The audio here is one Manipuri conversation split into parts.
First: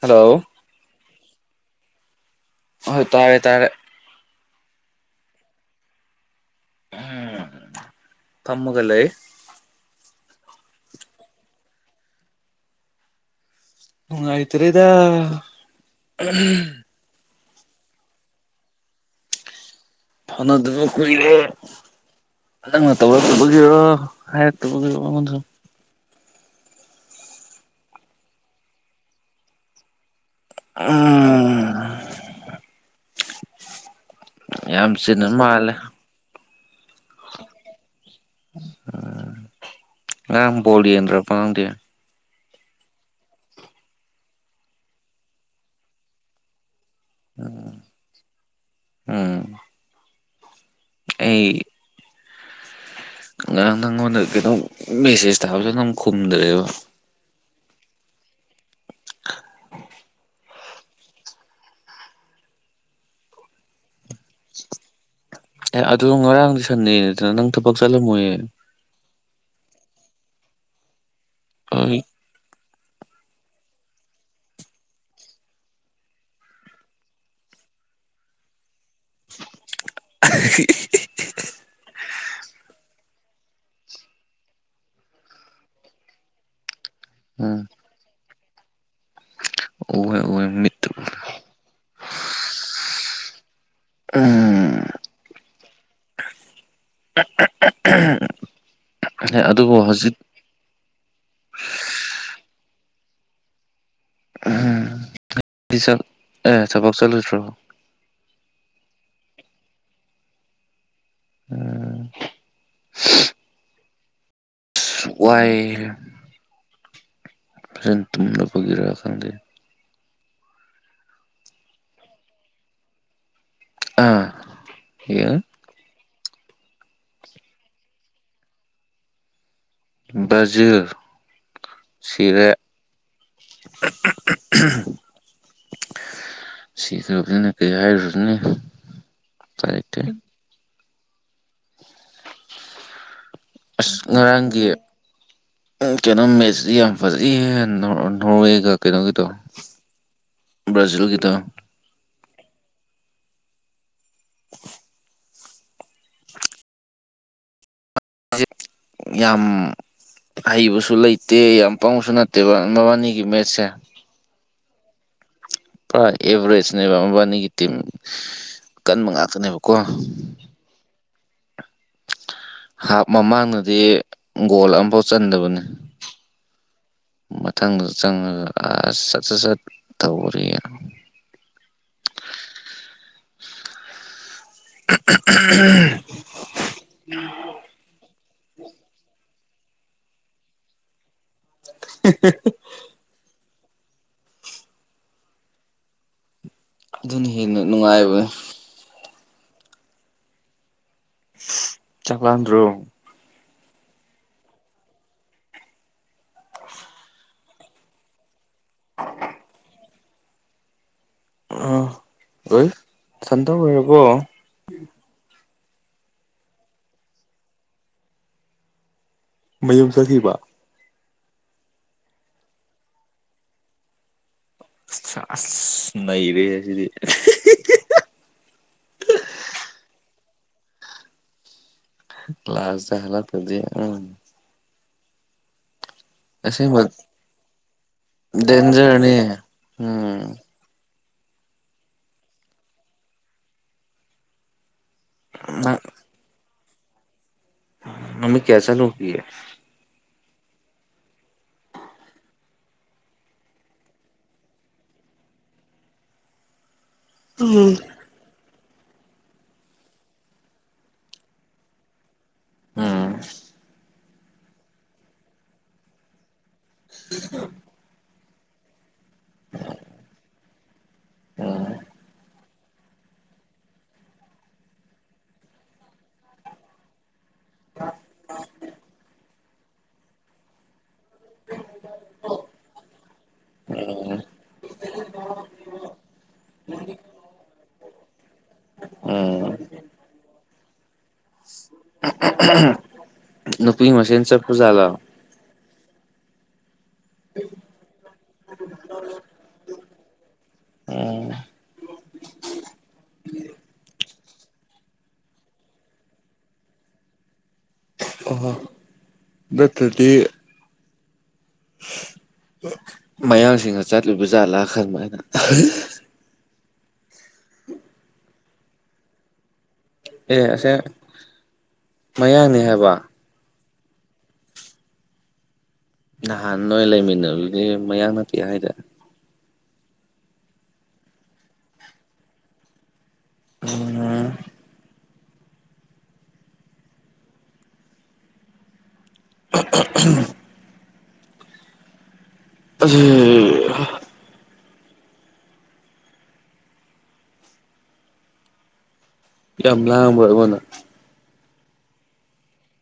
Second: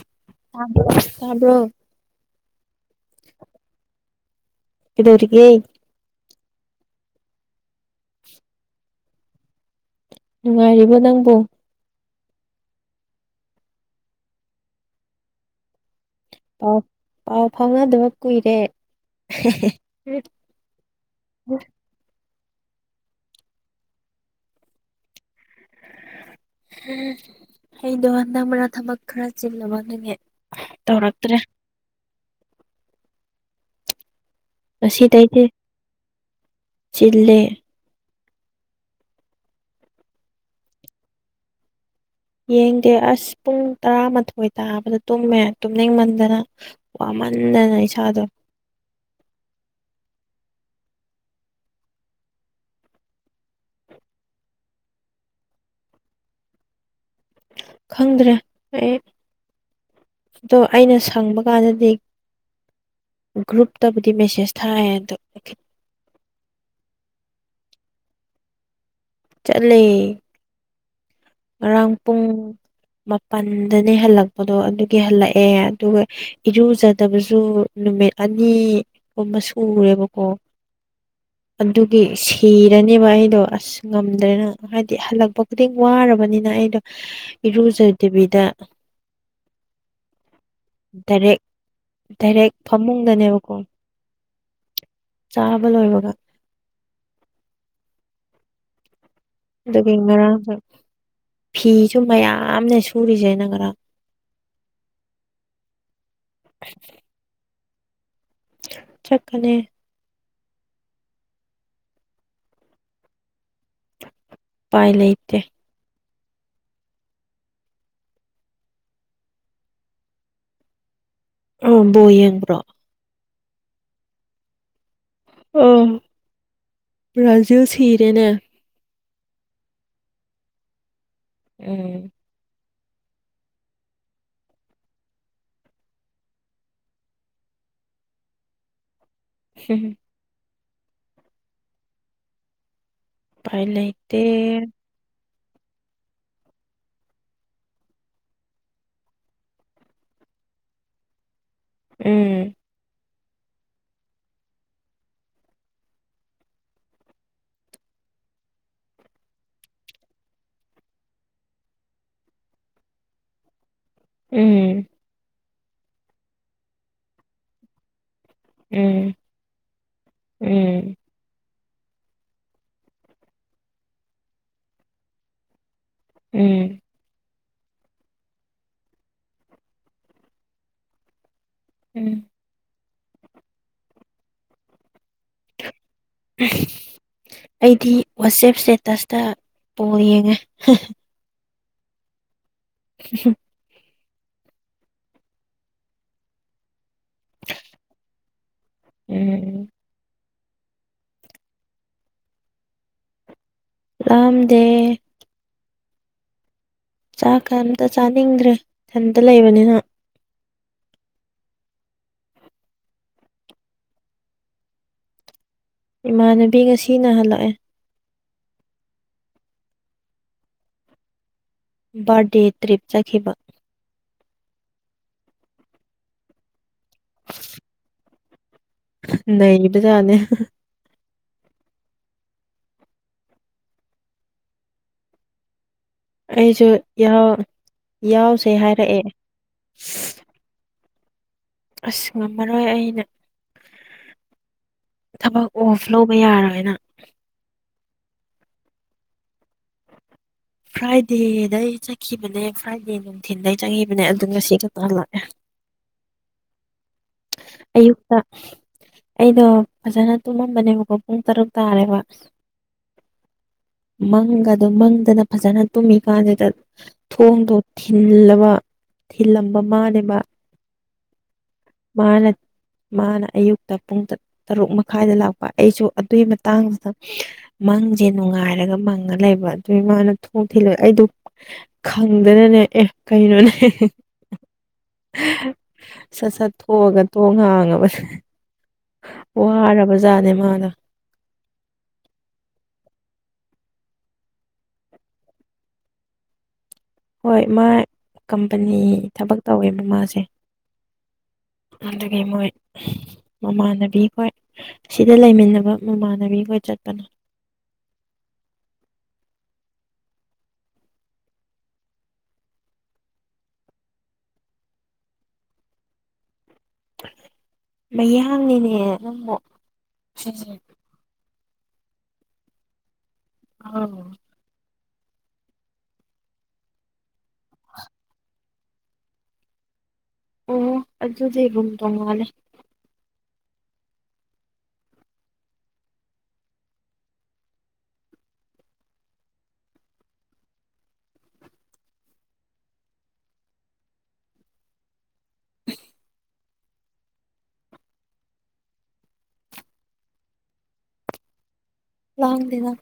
ꯍꯜꯂꯣ ꯇꯕ꯭ꯔꯣ ꯇꯕ꯭ꯔꯣ ꯍꯣꯏ ꯇꯥꯔꯦ ꯇꯥꯔꯦ ꯀꯦꯗꯧꯔꯤꯒꯦ ꯎꯝ ꯐꯝꯃꯒ ꯂꯩ ꯅꯨꯡꯉꯥꯏꯔꯤꯕꯣ ꯅꯪꯕꯣ ꯅꯨꯡꯉꯥꯏꯇ꯭ꯔꯦꯗ ꯎꯝ ꯄꯥꯎ ꯄꯥꯎ ꯐꯥꯎꯅꯗꯕ ꯀꯨꯏꯔꯦ ꯍꯦꯍꯦ ꯐꯥꯎꯅꯗꯕ ꯀꯨꯢꯔꯦ ꯅꯪꯅ ꯇꯧꯔꯛꯇꯒꯤꯔꯣ ꯍꯥꯏꯔꯛꯇꯕ ꯑꯩꯉꯣꯟꯗ ꯑꯩꯗꯣ ꯍꯟꯗꯛ ꯃꯔꯛ ꯊꯕꯛ ꯈꯔ ꯆꯤꯜꯂꯕ ꯑꯗꯨꯒꯤ ꯇꯧꯔꯛꯇ꯭ꯔꯦ ꯎꯝ ꯌꯥꯝ ꯆꯤꯟꯕ ꯉꯁꯤꯗꯩꯗꯤ ꯃꯥꯜꯂꯦ ꯆꯤꯜꯂꯦ ꯉꯔꯥꯡ ꯕꯣꯜ ꯌꯦꯡꯗ꯭ꯔꯕ ꯅꯪꯗꯤ ꯌꯦꯡꯗꯦ ꯑꯁ ꯄꯨꯡ ꯇꯔꯥꯃꯥꯊꯣꯏ ꯇꯥꯕꯗ ꯇꯨꯝꯃꯦ ꯇꯨꯝꯅꯤꯡꯃꯟꯗꯅ ꯋꯥꯃꯟꯗꯅ ꯏꯁꯥꯗꯣ ꯎꯝ ꯑꯩ ꯉꯔꯥꯡ ꯅꯪꯉꯣꯟꯗ ꯀꯩꯅꯣ ꯃꯦꯁꯦꯁ ꯊꯕꯗꯣ ꯅꯪ ꯈꯨꯝꯗ꯭ꯔꯦꯕ ꯈꯪꯗ꯭ꯔꯦ ꯑꯩ ꯑꯗꯣ ꯑꯩꯅ ꯁꯪꯕ ꯀꯥꯟꯗꯗꯤ ꯒ꯭ꯔꯨꯞꯇꯕꯨꯗꯤ ꯃꯦꯁꯦꯁ ꯊꯥꯏ ꯑꯗꯣ ꯑꯦ ꯑꯗꯨ ꯉꯔꯥꯡꯗꯤ ꯁꯟꯗꯦꯅꯤꯗꯅ ꯅꯪ ꯊꯕꯛ ꯆꯠꯂꯝꯃꯣꯏꯌꯦ ꯆꯠꯂꯦ ꯉꯔꯥꯡ ꯑꯩ ꯄꯨꯡ ꯃꯥꯄꯜꯗꯅꯦ ꯍꯜꯂꯛꯄꯗꯣ ꯑꯗꯨꯒꯤ ꯍꯜꯂꯛꯑꯦ ꯑꯗꯨꯒ ꯏꯔꯨꯖꯗꯕꯁꯨ ꯅꯨꯃꯤꯠ ꯑꯅꯤꯒꯨꯝꯕ ꯁꯨꯔꯦꯕꯀꯣ ꯑꯗꯨ ꯑꯗꯨꯒꯤ ꯁꯤꯔꯅꯤꯌꯦꯕ ꯑꯩꯗꯣ ꯑꯁ ꯉꯝꯗ꯭ꯔꯦꯅ ꯍꯥꯏꯗꯤ ꯍꯜꯂꯛꯄ ꯈꯨꯗꯤꯡ ꯋꯥꯔꯕꯅꯤꯅ ꯑꯩꯗꯣ ꯏꯔꯨꯖꯗꯕꯤꯗ ꯎꯌꯦ ꯗꯥꯏꯔꯦꯛ ꯗꯥꯏꯔꯦꯛ ꯐꯃꯨꯡꯗꯅꯦꯕꯀꯣ ꯎꯝ ꯆꯥꯕ ꯂꯣꯏꯕꯒ [inaudible] ꯑꯗꯨꯕꯨ ꯑꯗꯨꯒꯤ ꯍꯧꯖꯤꯛ ꯉꯔꯥꯡꯈꯛ ꯐꯤꯁꯨ ꯃꯌꯥꯝꯅꯦ ꯁꯨꯔꯤꯁꯦ ꯑꯩꯅ ꯉꯔꯥꯡ ꯄꯤꯁꯛ ꯑꯦ ꯊꯕꯛ ꯆꯠꯂꯣꯢꯇ꯭ꯔꯣ ꯆꯠꯀꯅꯤ ꯎꯝ ꯎꯄꯥꯏ ꯂꯩꯇꯦ ꯋꯥꯥꯏꯌꯦ ꯐꯦꯟ ꯇꯨꯝꯅ ꯄꯨꯕꯒꯤꯔ ꯈꯪꯗꯦ ꯑꯧ ꯕꯣꯜ ꯌꯦꯡꯕ꯭ꯔꯣ ꯑꯥ ꯌꯦꯡꯢ ꯑ ꯕ꯭ꯔꯥꯖꯤꯜ ꯁꯤꯔꯦꯅꯦ ꯕ꯭ꯔꯖꯤꯜ ꯎꯝ [unintelligible] ꯁꯤꯇꯧꯗꯅ ꯀꯩ ꯍꯥꯏꯔꯨꯅꯤ ꯎꯄꯥꯢ ꯂꯩꯇꯦ ꯎꯄꯥꯏ ꯑꯁ ꯂꯩꯇꯦ ꯉꯔꯥꯡꯒꯤ [inaudible] ꯑꯪ ꯀꯩꯅꯣ ꯃꯦꯆꯁꯤ ꯌꯥꯝ ꯐꯖꯩꯌꯦ ꯅꯣꯔ ꯅꯣꯔꯋꯦꯒ ꯀꯩꯅꯣꯒꯗꯣ ꯕ꯭ꯔꯥꯖꯤꯜꯒꯤꯗꯣ ꯎꯝ ꯖꯤꯠ ꯌꯥꯝ ꯍꯩꯕꯁꯨ ꯂꯩꯇꯦ ꯌꯥꯝ ꯄꯪꯕꯁꯨ ꯅꯠꯇꯦꯕ ꯃꯕꯥꯟꯅꯤꯒꯤ ꯃꯦꯆꯁꯦ ꯎꯝ ꯄꯨꯔ ꯑꯦꯚ꯭ꯔꯦꯖꯅꯦꯕ ꯃꯕꯥꯟꯅꯤꯒꯤ ꯇꯤꯝ ꯀꯟꯕ ꯎꯝ ꯉꯥꯛꯇꯅꯦꯕꯀꯣ ꯎꯝ ꯍꯥꯞ ꯃꯃꯥꯡꯅꯗꯤ ꯒꯣꯜ ꯑꯝꯐꯥꯎ ꯆꯟꯗꯕꯅꯦ ꯎꯝ ꯃꯊꯪꯗ ꯆꯪꯉꯒ ꯑꯥ ꯁꯠ ꯁꯠ ꯁꯠ ꯇꯧꯔꯤ ꯎꯝ ꯎꯝ ꯑꯩꯗꯤ ꯋꯥꯆꯦꯞ ꯏꯁꯇꯦꯇꯁꯇ ꯕꯣꯜ ꯌꯦꯡꯉꯦ [unintelligible] [unintelligible] [unintelligible] ꯑꯗꯨꯅ ꯍꯦꯟꯅ ꯅꯨꯡꯉꯥꯏꯕ ꯎꯝ ꯆꯥꯛꯂꯥꯝꯗ꯭ꯔꯣ ꯂꯥꯝꯗꯦ ꯆꯥꯛ ꯀ ꯑꯝꯇ ꯆꯥꯅꯤꯡꯗ꯭ꯔꯦ ꯏꯊꯟꯇ ꯂꯩꯕꯅꯤꯅ ꯑꯥ ꯑꯣꯏ ꯅꯊꯟꯗ ꯑꯣꯏꯔꯕꯣ ꯏꯃꯥꯟꯅꯕꯤ ꯉꯁꯤꯅ ꯍꯜꯂꯛꯑꯦ ꯃꯌꯨꯝ ꯆꯠꯈꯤꯕ ꯕꯥꯔꯗꯦ ꯇ꯭ꯔꯤꯞ ꯆꯠꯈꯤꯕ ꯁꯥꯁ ꯅꯩꯔꯦꯍꯦ ꯑꯗꯨꯗꯤ ꯅꯩꯕꯖꯥꯠꯅꯦ ꯂꯥꯁ ꯇ ꯍꯜꯂꯛꯇ꯭ꯔꯗꯤ ꯑꯪ ꯑꯩꯁꯨ ꯑꯁꯦꯡꯕ ꯌꯥꯎ ꯌꯥꯎꯁꯦ ꯍꯥꯏꯔꯛꯑꯦ ꯗꯦꯟꯖꯔꯅꯦ ꯎꯝ ꯑꯁ ꯉꯝꯃꯔꯣꯏ ꯑꯩꯅ ꯊꯕꯛ ꯅꯪ ꯑꯣꯐ ꯂꯧꯕ ꯌꯥꯔꯣꯏꯅ ꯅꯨꯃꯤꯠ ꯀꯌꯥ ꯆꯠꯂꯨꯒꯤ [inaudible] ꯐ꯭ꯔꯥꯏꯗꯦꯗꯩ ꯆꯠꯈꯤꯕꯅꯦ ꯐ꯭ꯔꯥꯏꯗꯦ ꯅꯨꯡꯊꯤꯟꯗꯩ ꯆꯠꯈꯤꯕꯅꯦ ꯑꯗꯨ ꯉꯁꯤ ꯈꯛꯇ ꯍꯜꯂꯛꯑꯦ [inaudible] ꯑꯌꯨꯛꯇ ꯑꯩꯗꯣ ꯐꯖꯅ ꯇꯨꯝꯃꯝꯕꯅꯦꯕꯀꯣ ꯄꯨꯡ ꯇꯔꯨꯛ ꯇꯥꯔꯦꯕ ꯑꯥ ꯃꯪꯒꯗꯣ ꯃꯪꯗꯅ ꯐꯖꯅ ꯇꯨꯝꯃꯤꯀꯥꯟꯗꯨꯗ ꯊꯣꯡꯗꯣ ꯊꯤꯟ ꯊꯤꯜꯂꯕ ꯊꯤꯜꯂꯝꯕ ꯃꯥꯅꯦꯕ ꯃꯥꯅ ꯃꯥꯅ ꯑꯌꯨꯛꯇ ꯄꯨꯡ ꯇꯔꯨꯛ ꯃꯈꯥꯏꯗ ꯂꯥꯛꯄ ꯑꯩꯁꯨ ꯑꯗꯨꯏ ꯃꯇꯥꯡꯗꯨꯗ ꯃꯪꯖꯦ ꯅꯨꯡꯉꯥꯏꯔꯒ ꯃꯪꯉ ꯂꯩꯕ ꯑꯗꯨꯏ ꯃꯥꯅ ꯊꯣꯡ ꯊꯤꯜꯂꯒ ꯑꯩꯗꯣ ꯈꯪꯗꯅꯅꯦ ꯑꯦ ꯀꯩꯅꯣꯅꯦ [unintelligible] [unintelligible] ꯁꯠ ꯁꯠ ꯊꯣꯛꯑꯒ ꯊꯣꯡ ꯍꯥꯡꯉꯕ ꯎꯝ ꯋꯥꯔꯕꯖꯥꯠꯅꯦ ꯃꯥꯗꫭ [unintelligible] ꯅꯨꯄꯤ ꯃꯁꯦꯟ ꯆꯠꯄ ꯖꯥꯠꯂꫭ ꯍꯣꯏ ꯃꯥ ꯀꯝꯄꯅꯤ ꯊꯕꯛ ꯇꯧꯋꯦꯕ ꯃꯥꯁꯦ ꯎꯝ ꯑꯗꯨꯒꯤ ꯃꯣꯏ ꯃꯃꯥꯟꯅꯕꯤꯈꯣꯏ ꯁꯤꯗ ꯂꯩꯃꯤꯟꯅꯕ ꯃꯃꯥꯟꯅꯕꯤ ꯈꯣꯏ ꯆꯠꯄꯅꯦ [unintelligible] ꯅꯠꯇꯗꯤ ꯃꯌꯥꯡꯁꯤꯡꯅ ꯆꯠꯂꯨꯕ ꯖꯥꯠꯂꯥ ꯈꯟꯕ ꯑꯩꯅ ꯃꯌꯥꯡꯅꯤꯅꯦ ꯅꯪꯕꯣ ꯑꯦ ꯑꯁꯦ ꯃꯌꯥꯡꯅꯦ ꯍꯥꯏꯕ ꯑꯧ ꯅꯍꯥꯟ ꯅꯣꯏ ꯂꯩꯃꯤꯟꯅꯔꯨꯗꯤ ꯃꯌꯥꯡ ꯅꯥꯇꯦ ꯍꯥꯏꯗꯥꯏ ꯑꯣ ꯑꯗꯨꯗꯤ ꯔꯨꯝ ꯇꯣꯡꯉꯥꯜꯂꯦ [unintelligible] [unintelligible] ꯑꯗꯨ ꯍꯥ ꯌꯥꯝ ꯂꯥꯡꯕ ꯑꯩꯉꯣꯟꯗ ꯂꯥꯡꯗꯦꯅ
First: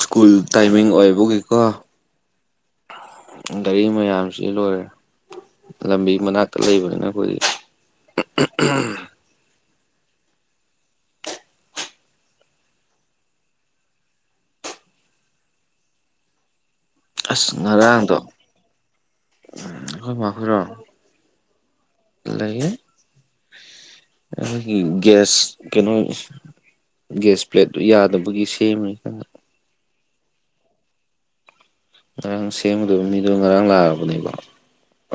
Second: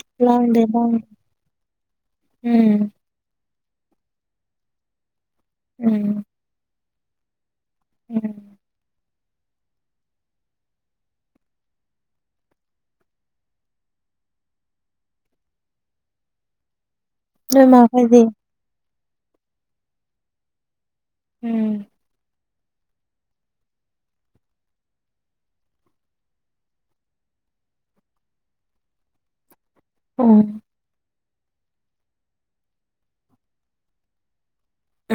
ꯁ꯭ꯀꯨꯜ ꯂꯥꯡꯗꯦ ꯇꯥꯏꯃꯤꯡ ꯂꯥꯡꯗꯦ ꯑꯣꯏꯕꯒꯤꯀꯣ ꯎꯝ ꯒꯥꯔꯤ ꯃꯌꯥꯝꯁꯤ ꯂꯣꯏꯔꯦ ꯎꯝ ꯂꯝꯕꯤ ꯃꯅꯥꯛꯇ ꯂꯩꯕꯅꯤꯅ ꯑꯈꯣꯏꯗꯤ [unintelligible] ꯑꯁ ꯅꯣꯏ ꯃꯥ ꯉꯔꯥꯡꯗꯣ ꯈꯣꯏꯗꯤ ꯎꯝ ꯈꯣꯏꯃꯥꯈꯣꯢꯔꯣ ꯎꯝ ꯂꯦꯌꯦ ꯑꯩꯒꯤ ꯒꯦꯁ ꯀꯩꯅꯣ ꯒꯦꯁ ꯄ꯭ꯂꯦꯠꯇꯨ ꯌꯥꯗꯕꯒꯤ ꯁꯦꯝꯃꯤ ꯀꯟꯅ ꯎꯝ ꯉꯔꯥꯡ ꯁꯦꯝꯒꯗꯕ ꯃꯤꯗꯣ ꯉꯔꯥꯡ ꯂꯥꯛꯑꯕꯅꯦꯕꯣ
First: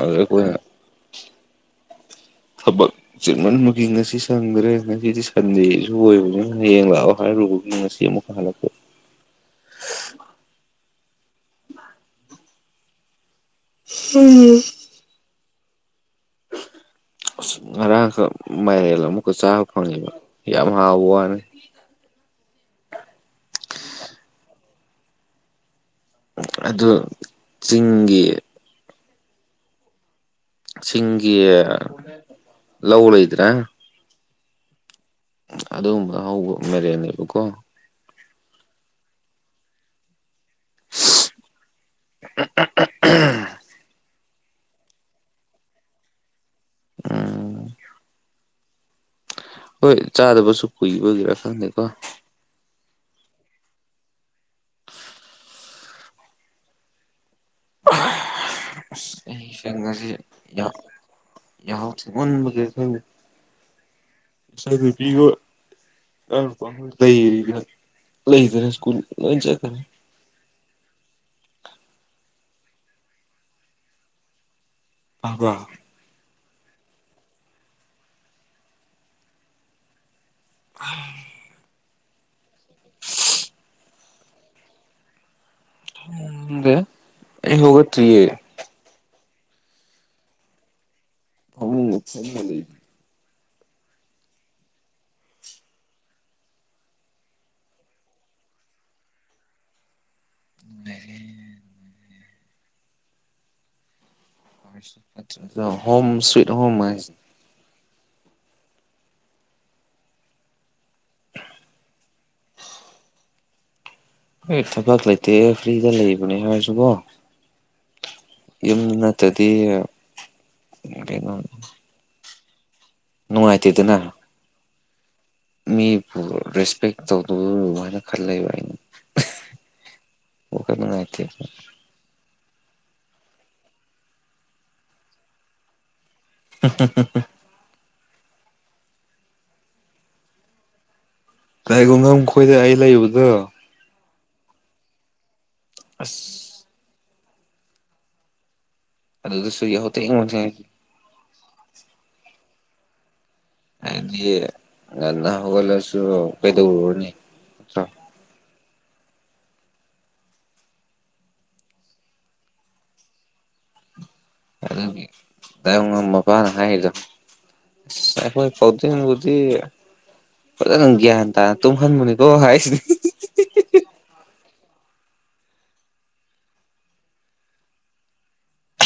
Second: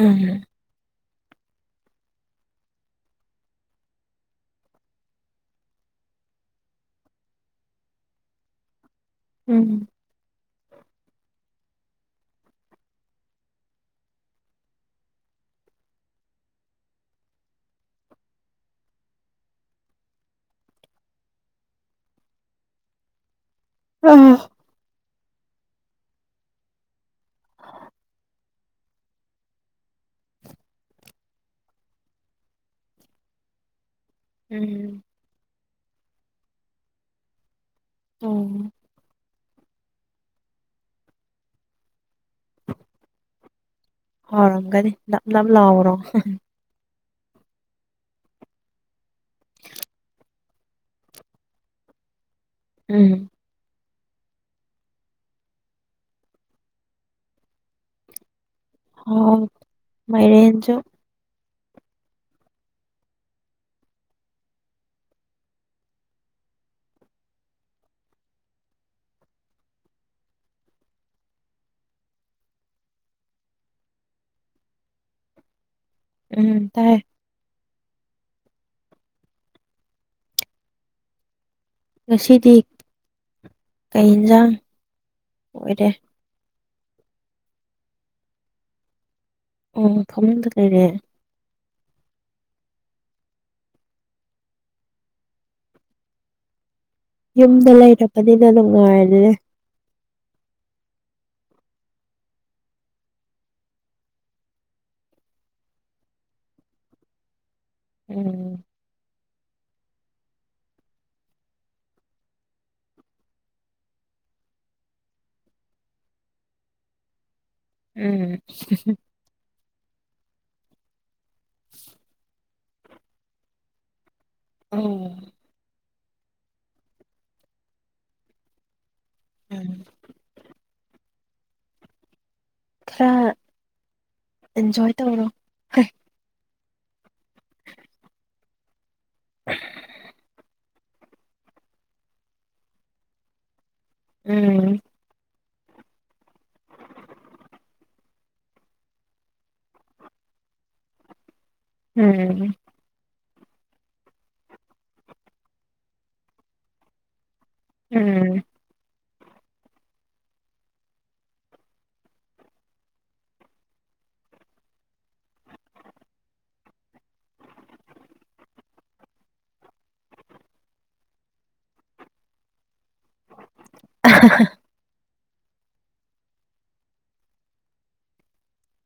ꯑꯗꯨꯗ ꯈꯣꯏꯅ [inaudible] ꯊꯕꯛ ꯆꯤꯟꯃꯟꯕꯒꯤ ꯉꯁꯤ ꯁꯪꯗ꯭ꯔꯦ ꯉꯁꯤꯗꯤ ꯁꯟꯗꯦꯖꯨ ꯑꯣꯏꯕꯅꯤꯅ ꯍꯌꯦꯡ ꯂꯥꯛꯑꯣ ꯍꯥꯏꯔꯨꯕꯒꯤ ꯉꯥꯁꯤ ꯑꯃꯨꯛꯀ ꯍꯥꯂꯛꯇꯨꯏ ꯎꯝ [unintelligible] [inaudible] ꯑꯁ ꯉꯔꯥꯡ ꯈꯛ ꯃꯥꯏꯔꯦꯜ ꯑꯃꯨꯛꯀ ꯆꯥꯕ ꯐꯪꯉꯦꯕ ꯌꯥꯝ ꯍꯥꯎꯕ ꯋꯥꯅꯤ ꯑꯥ ꯑꯗꯨ ꯆꯤꯡꯒꯤ ꯆꯤꯡꯒꯤ ꯂꯧ ꯂꯩꯗꯅ ꯎꯝ ꯑꯗꯨꯒꯨꯝꯕ ꯍꯧꯕ ꯃꯥꯏꯔꯦꯟꯅꯦꯕꯀꯣ ꯑꯣ ꯍꯥꯎꯔꯝꯒꯅꯤ ꯅꯞ ꯅꯞ ꯂꯥꯎꯕ꯭꯭ꯔꯣ [unintelligible] ꯎꯝ ꯍꯣꯏ ꯆꯥꯗꯕꯁꯨ ꯀꯨꯏꯕꯒꯤꯔꯥ ꯈꯪꯗꯦꯀꯣ ꯎꯝ ꯑꯁ ꯍꯥꯎ ꯑꯩꯁꯦ ꯉꯁꯤ ꯃꯥꯏꯔꯦꯟꯖꯨ ꯌꯥꯍꯧ ꯊꯦꯡꯃꯟꯕꯒꯤꯔ ꯈꯪꯗꯦ ꯉꯥꯁꯥꯏ ꯕꯦꯕꯤ ꯈꯣꯏ [unintelligible] ꯁ꯭ꯀꯨꯜ ꯂꯣꯏ ꯆꯠꯈꯔꯦ [inaudible] ꯇꯕ꯭ꯔ ꯎꯝ ꯇꯥꯏꯌꯦ ꯑꯍꯝ ꯉꯁꯤꯗꯤ ꯀꯩ ꯏꯟꯖꯥꯡ ꯈꯪꯗꯦ ꯑꯩ ꯍꯧꯒꯠꯇ꯭ꯔꯤꯌꯦ ꯑꯣ ꯐꯃꯨꯡꯗ ꯂꯩꯔꯦ ꯐꯃꯨꯡꯗ ꯐꯝꯃ ꯂꯩ ꯌꯨꯝꯗ ꯂꯩꯔꯕꯅꯤꯅ ꯅꯨꯡꯉꯥꯏꯔꯦ ꯅꯨꯡꯉꯥꯏꯔꯦ ꯅꯨꯡꯉꯥꯏꯔꯦ [unintelligible] ꯍꯣꯝ ꯁ꯭ꯋꯤꯠ ꯍꯣꯝ ꯍꯥꯏꯖꯦ ꯎꯝ ꯑꯩ ꯊꯕꯛ ꯂꯩꯇꯦ ꯐ꯭ꯔꯤꯗ ꯂꯩꯕꯅꯦ ꯍꯥꯏꯔꯁꯨꯀꯣ ꯎꯝ ꯌꯨꯝ ꯅꯠꯇꯗꯤ ꯀꯩꯅꯣ ꯅꯨꯡꯉꯥꯏꯇꯦꯗꯅ ꯑꯧ ꯃꯤꯕꯨ ꯔꯦꯁꯄꯦꯛ ꯇꯧꯗꯕ [unintelligible] ꯑꯩꯅ ꯋꯥꯈꯜ [unintelligible] [inaudible] ꯈꯔ ꯏꯟꯖꯣꯏ ꯇꯧꯔꯣ [unintelligible] [unintelligible] [inaudible] ꯇꯥꯏꯒꯣꯉꯝ ꯈꯣꯏꯗ ꯑꯩ ꯂꯩꯕꯗꯣ ꯎꯝ ꯑꯁ ꯑꯗꯨꯗꯁꯨ ꯌꯥꯍꯧ ꯊꯦꯡ [unintelligible] ꯎꯝ ꯍꯥꯏꯗꯤ ꯉꯟꯅ ꯍꯧꯒꯠꯂꯁꯨ ꯀꯩꯗꯧꯔꯨꯅꯤ ꯎꯝ ꯑꯗꯨꯒꯤ [unintelligible] ‌ ꯃꯄꯥꯅ ꯍꯥꯏꯗꫭ ꯑꯩꯈꯣꯏ ꯀꯥꯎꯗꯤꯟꯕꯨꯗꯤ ꯐꯖꯅ ꯒ꯭ꯌꯥꯟ ꯇꯥꯅ ꯇꯨꯝꯍꯟꯕꯅꯤꯀꯣ ꯍꯥꯏꯁꯤꯅꯤ [unintelligible]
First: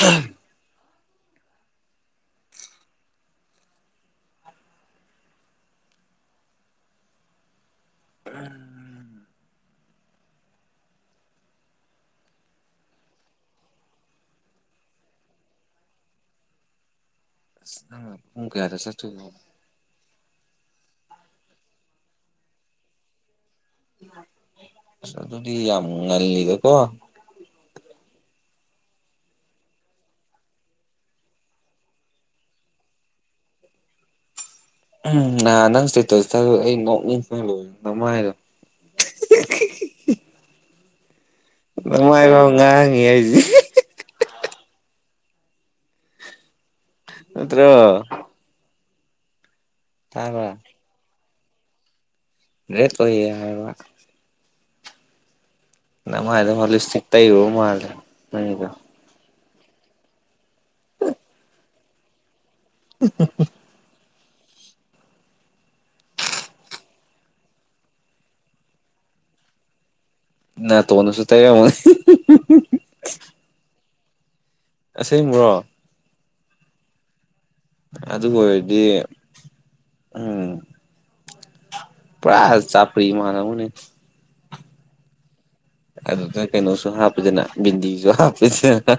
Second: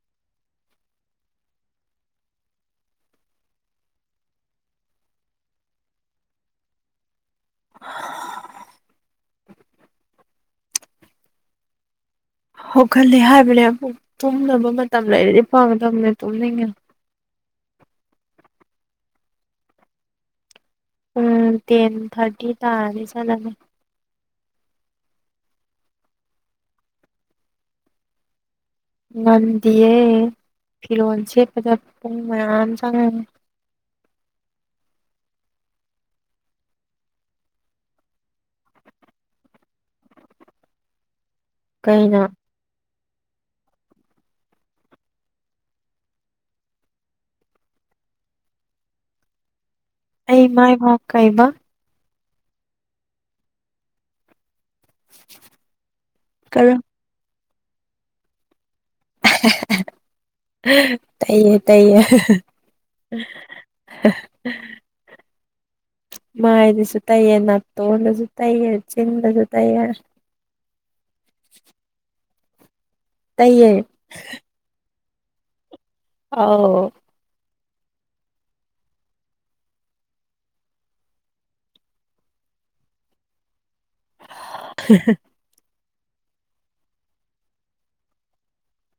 ꯑꯍꯝ ꯍꯧꯒꯠꯂꯦ ꯍꯥꯏꯕꯅꯦ ꯑꯃꯨꯛ ꯇꯨꯝꯅꯕ ꯃꯇꯝ ꯂꯩꯔꯗꯤ ꯐꯒꯗꯝꯅꯦ ꯇꯨꯝꯅꯤꯡꯉꯦ ꯑꯁ ꯅꯪ ꯄꯨꯡ ꯀꯌꯥꯗ ꯆꯠꯇꯣꯏꯅꯣ ꯎꯝ ꯇꯦꯟ ꯊꯥꯔꯇꯤ ꯇꯥꯔꯗꯤ ꯆꯠꯂꯅꯤ ꯑꯗꯨꯗꯤ ꯌꯥꯝ ꯉꯜꯂꯤꯗꯀꯣ ꯉꯟꯗꯤꯌꯦ ꯐꯤꯔꯣꯜ ꯁꯦꯠꯄꯗ ꯄꯨꯡ ꯃꯌꯥꯝ ꯆꯪꯉꯅꯤ [inaudible] ꯎꯝ ꯅꯍꯥꯟ ꯅꯪ ꯏꯁꯇꯦꯇꯁꯇ ꯑꯩ ꯅꯣꯛꯅꯤꯡꯕꯅ ꯂꯣꯏ [unintelligible] ꯃꯥꯏꯗꫭ [inaudible] ꯀꯩꯅꯣ ꯅꯃꯥꯏꯗꯣ ꯉꯥꯡꯉꯤ [unintelligible] ꯅꯠꯇ꯭ꯔꯣ ꯑꯩ ꯇꯥꯕ꯭ꯔꯥ ꯃꯥꯏ ꯐꯥꯎ ꯀꯩꯕ ꯔꯦꯠ ꯑꯣꯏꯌꯦ ꯍꯥꯏꯕ ꯅꯃꯥꯥꯏꯗꯣ ꯀꯔꯝ ꯂꯤꯞꯁꯇꯤꯛ ꯇꯩꯔꯨꯕ ꯃꯥꯜꯂꯤ ꯅꯪꯒꯤꯗꯣ ꯇꯩꯌꯦ ꯇꯩꯌꯦ ꯎꯝ [unintelligible] ꯃꯥꯏꯗꯁꯨ ꯇꯩꯌꯦ ꯅꯥꯠꯇꯣꯟꯗꯁꯨ ꯇꯩꯌꯦ ꯆꯤꯟꯗꯁꯨ ꯇꯩꯌꯦ ꯅꯥꯇꯣꯅꯗꯁꯨ ꯇꯩꯔꯃꯒꯅꯤ [unintelligible] ꯇꯩꯌꯦ ꯑꯁꯦꯡꯕ꯭ꯔꯣ ꯑꯧ ꯑꯗꯨ ꯑꯣꯏꯔꯗꯤ ꯎꯝ ꯄꯨꯔꯥ ꯆꯥꯞꯄ꯭ꯔꯤ ꯃꯥꯜꯂꯝꯒꯅꯤ [unintelligible] ꯑꯗꯨꯗ ꯀꯩꯅꯣꯁꯨ ꯍꯥꯞꯄꯤꯗꯅ ꯕꯤꯟꯗꯤꯁꯨ ꯍꯥꯞꯄꯤꯗꯅ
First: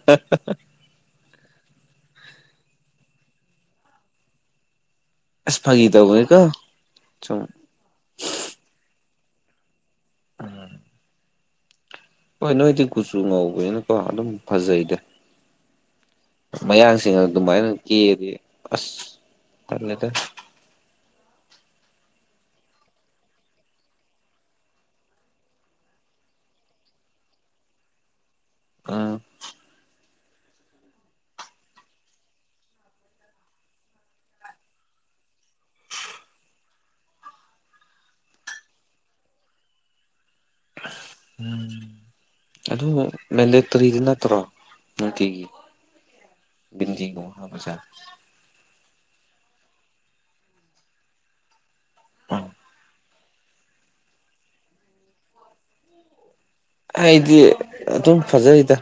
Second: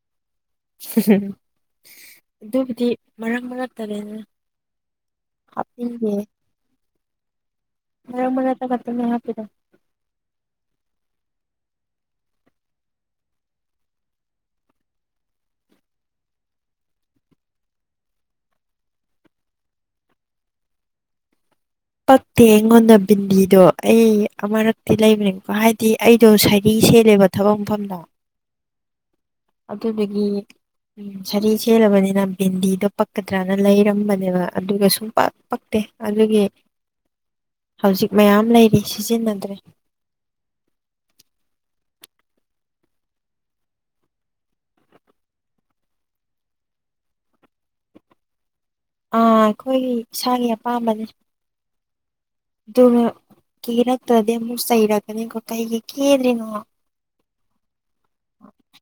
ꯑꯗꯨꯕꯨꯗꯤ ꯃꯔꯛ ꯃꯔꯛ ꯇꯥꯅꯦꯅꯦ ꯑꯦꯁ ꯐꯥꯒꯤ ꯇꯧꯕꯅꯦꯀꯣ ꯁꯨꯝ ꯃꯔꯛ ꯃꯔꯛꯇ ꯈꯛꯇꯅꯦ ꯍꯥꯄꯤꯗꯣ ꯎꯝ ꯍꯣꯏ ꯅꯣꯏꯗꯤ ꯀꯨꯆꯨ ꯉꯧꯕꯅꯤꯅꯀꯣ ꯑꯗꯨꯝ ꯐꯖꯩꯗ ꯃꯌꯥꯡꯁꯤꯡ ꯑꯗꯨꯃꯥꯏꯅ ꯀꯦ ꯑꯗꯤ ꯑꯁ ꯇꯜꯂꯦꯗ ꯄꯛꯇꯦ ꯑꯩꯉꯣꯟꯗ ꯕꯤꯟꯗꯤꯗꯣ ꯑꯩ ꯑꯃꯨꯔꯛꯇꯤ ꯂꯩꯕꯅꯤꯀꯣ ꯍꯥꯏꯗꯤ ꯑꯩꯗꯣ ꯁꯔꯤ ꯏꯁꯩ ꯂꯩꯕ ꯊꯕꯛ ꯃꯐꯝꯗ ꯑꯥ ꯑꯗꯨꯗꯨꯒꯤ ꯎꯝ ꯁꯥꯔꯤ ꯁꯦꯠꯂꯕꯅꯤꯅ ꯕꯤꯟꯗꯤꯗꯣ ꯄꯛꯀꯗ꯭ꯔꯅ ꯂꯩꯔꯝꯕꯅꯦꯕ ꯑꯗꯨꯒ ꯁꯨꯡꯄꯛ ꯄꯛꯇꯦ ꯑꯗꯨꯒꯤ ꯍꯧꯖꯤꯛ ꯃꯌꯥꯝ ꯂꯩꯔꯤ ꯁꯤꯖꯤꯟꯅꯗ꯭ꯔꯦ ꯎꯝ ꯃꯦꯟꯗꯦꯇꯔꯤꯗꯤ ꯅꯠꯇ꯭ꯔꯣ ꯅꯨꯡꯇꯤꯒꯤ ꯕꯤꯟꯗꯤꯒꯨꯝ ꯍꯥꯞꯄꯁꯦ ꯑꯥ ꯑꯩꯈꯣꯏꯒꯤ ꯏꯁꯥꯒꯤ ꯑꯄꯥꯝꯕꯅꯤ ꯑꯗꯨꯒ ꯀꯦꯔꯛꯇ꯭ꯔꯗꯤ ꯑꯃꯨꯛ ꯆꯩꯔꯛꯒꯅꯦ ꯀꯣ ꯀꯩꯒꯤ ꯀꯦꯗ꯭ꯔꯤꯅꯣ ꯑꯩꯗꯤ ꯑꯗꯨꯝ ꯐꯖꯩꯗ